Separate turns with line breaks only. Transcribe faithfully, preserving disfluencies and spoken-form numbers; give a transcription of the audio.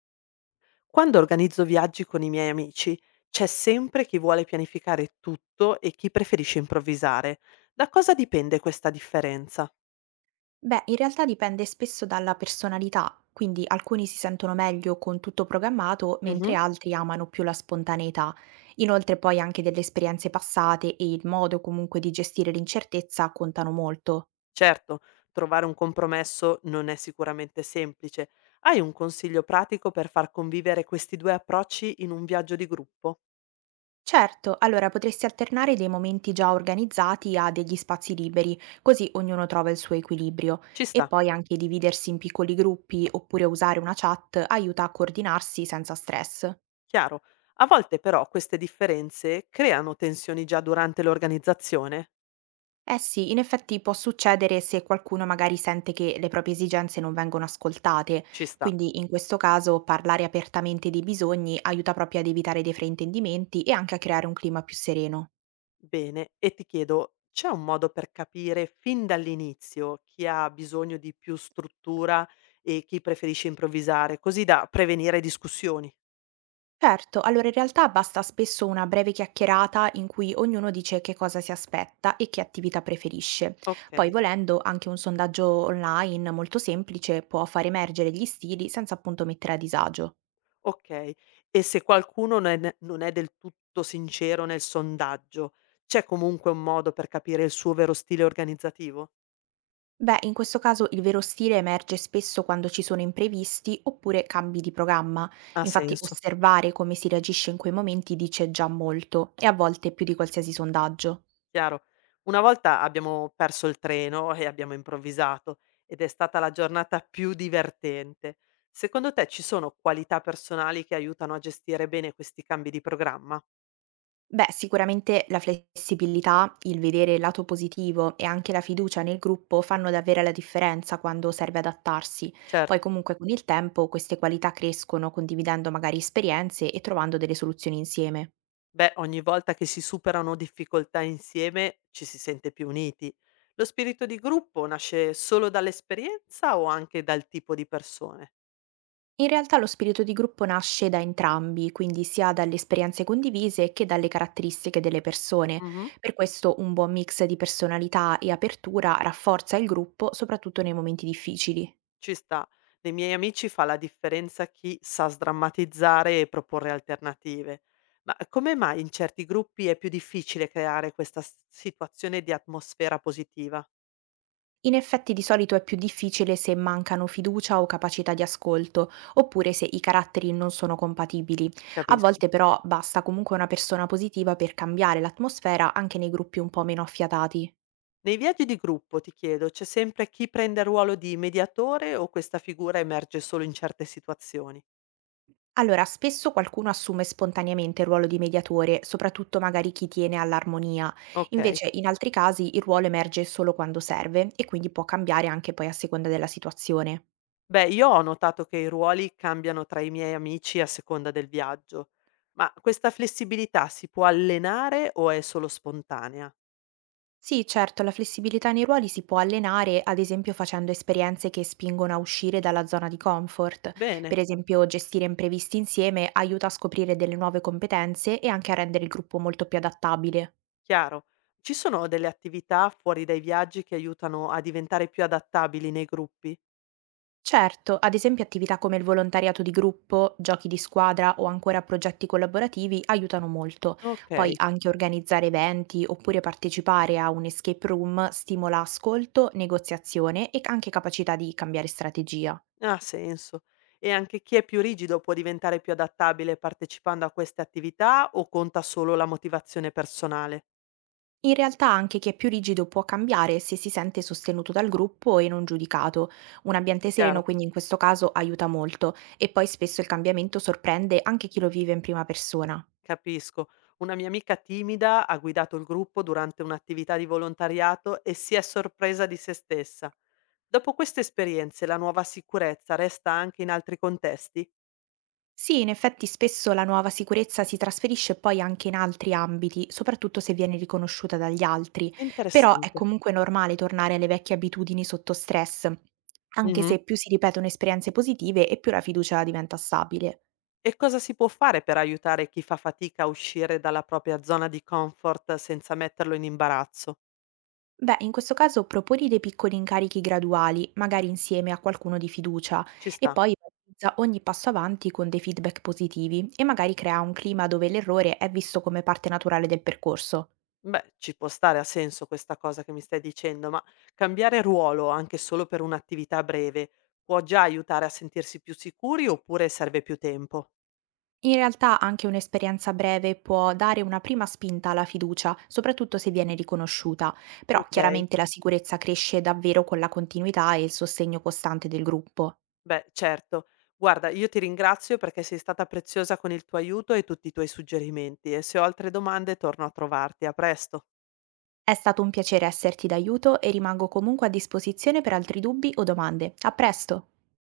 Quando organizzo viaggi con i miei amici, c'è sempre chi vuole pianificare tutto e chi preferisce improvvisare. Da cosa dipende questa differenza?
Beh, in realtà dipende spesso dalla personalità, quindi alcuni si sentono meglio con tutto programmato, mentre
Mhm.
altri amano più la spontaneità. Inoltre poi anche delle esperienze passate e il modo comunque di gestire l'incertezza contano molto.
Certo, trovare un compromesso non è sicuramente semplice. Hai un consiglio pratico per far convivere questi due approcci in un viaggio di gruppo?
Certo, allora potresti alternare dei momenti già organizzati a degli spazi liberi, così ognuno trova il suo equilibrio.
Ci
E
sta,
poi anche dividersi in piccoli gruppi oppure usare una chat aiuta a coordinarsi senza stress.
chiaro. A volte però queste differenze creano tensioni già durante l'organizzazione.
Eh sì, in effetti può succedere se qualcuno magari sente che le proprie esigenze non vengono ascoltate,
Ci sta.
quindi in questo caso parlare apertamente dei bisogni aiuta proprio ad evitare dei fraintendimenti e anche a creare un clima più sereno.
Bene, e ti chiedo, c'è un modo per capire fin dall'inizio chi ha bisogno di più struttura e chi preferisce improvvisare, così da prevenire discussioni?
Certo, allora in realtà basta spesso una breve chiacchierata in cui ognuno dice che cosa si aspetta e che attività preferisce. Poi
Okay,
volendo anche un sondaggio online molto semplice può far emergere gli stili senza appunto mettere a disagio.
okay. E se qualcuno non è ne non è del tutto sincero nel sondaggio, c'è comunque un modo per capire il suo vero stile organizzativo?
Beh, in questo caso il vero stile emerge spesso quando ci sono imprevisti oppure cambi di programma.
Ha
Infatti,
senso.
osservare come si reagisce in quei momenti dice già molto, e a volte più di qualsiasi sondaggio.
Chiaro. Una volta abbiamo perso il treno e abbiamo improvvisato ed è stata la giornata più divertente. Secondo te ci sono qualità personali che aiutano a gestire bene questi cambi di programma?
Beh, sicuramente la flessibilità, il vedere il lato positivo e anche la fiducia nel gruppo fanno davvero la differenza quando serve adattarsi. Poi
Certo,
comunque con il tempo queste qualità crescono condividendo magari esperienze e trovando delle soluzioni insieme.
beh, ogni volta che si superano difficoltà insieme ci si sente più uniti. Lo spirito di gruppo nasce solo dall'esperienza o anche dal tipo di persone?
In realtà lo spirito di gruppo nasce da entrambi, quindi sia dalle esperienze condivise che dalle caratteristiche delle persone.
Mhm.
Per questo un buon mix di personalità e apertura rafforza il gruppo, soprattutto nei momenti difficili.
Ci sta. Nei miei amici fa la differenza chi sa sdrammatizzare e proporre alternative. Ma come mai in certi gruppi è più difficile creare questa s- situazione di atmosfera positiva?
In effetti di solito è più difficile se mancano fiducia o capacità di ascolto, oppure se i caratteri non sono compatibili. A
Capisco.
volte però basta comunque una persona positiva per cambiare l'atmosfera anche nei gruppi un po' meno affiatati.
Nei viaggi di gruppo, ti chiedo, c'è sempre chi prende il ruolo di mediatore o questa figura emerge solo in certe situazioni?
Allora, spesso qualcuno assume spontaneamente il ruolo di mediatore, soprattutto magari chi tiene all'armonia.
Ok.
Invece, in altri casi, il ruolo emerge solo quando serve e quindi può cambiare anche poi a seconda della situazione.
Beh, io ho notato che i ruoli cambiano tra i miei amici a seconda del viaggio, ma questa flessibilità si può allenare o è solo spontanea?
Sì, certo, la flessibilità nei ruoli si può allenare, ad esempio facendo esperienze che spingono a uscire dalla zona di comfort.
Bene.
Per esempio, gestire imprevisti insieme aiuta a scoprire delle nuove competenze e anche a rendere il gruppo molto più adattabile.
Chiaro. Ci sono delle attività fuori dai viaggi che aiutano a diventare più adattabili nei gruppi?
Certo, ad esempio attività come il volontariato di gruppo, giochi di squadra o ancora progetti collaborativi aiutano molto. Poi
Okay,
anche organizzare eventi oppure partecipare a un escape room stimola ascolto, negoziazione e anche capacità di cambiare strategia.
ha senso. E anche chi è più rigido può diventare più adattabile partecipando a queste attività o conta solo la motivazione personale?
In realtà anche chi è più rigido può cambiare se si sente sostenuto dal gruppo e non giudicato. Un ambiente
Chiaro,
sereno quindi in questo caso aiuta molto e poi spesso il cambiamento sorprende anche chi lo vive in prima persona.
capisco. Una mia amica timida ha guidato il gruppo durante un'attività di volontariato e si è sorpresa di se stessa. Dopo queste esperienze la nuova sicurezza resta anche in altri contesti?
Sì, in effetti spesso la nuova sicurezza si trasferisce poi anche in altri ambiti, soprattutto se viene riconosciuta dagli altri,
È
però è
interessante.
comunque normale tornare alle vecchie abitudini sotto stress, anche
Mh-mh.
se più si ripetono esperienze positive e più la fiducia diventa stabile.
E cosa si può fare per aiutare chi fa fatica a uscire dalla propria zona di comfort senza metterlo in imbarazzo?
Beh, in questo caso proponi dei piccoli incarichi graduali, magari insieme a qualcuno di fiducia,
Ci
e
sta.
poi valorizza ogni passo avanti con dei feedback positivi e magari crea un clima dove l'errore è visto come parte naturale del percorso.
Beh, ci può stare, ha senso questa cosa che mi stai dicendo, ma cambiare ruolo anche solo per un'attività breve può già aiutare a sentirsi più sicuri oppure serve più tempo?
In realtà anche un'esperienza breve può dare una prima spinta alla fiducia, soprattutto se viene riconosciuta, però
Ok,
chiaramente la sicurezza cresce davvero con la continuità e il sostegno costante del gruppo.
beh, certo. Guarda, io ti ringrazio perché sei stata preziosa con il tuo aiuto e tutti i tuoi suggerimenti e se ho altre domande torno a trovarti. A presto.
È stato un piacere esserti d'aiuto e rimango comunque a disposizione per altri dubbi o domande. A presto!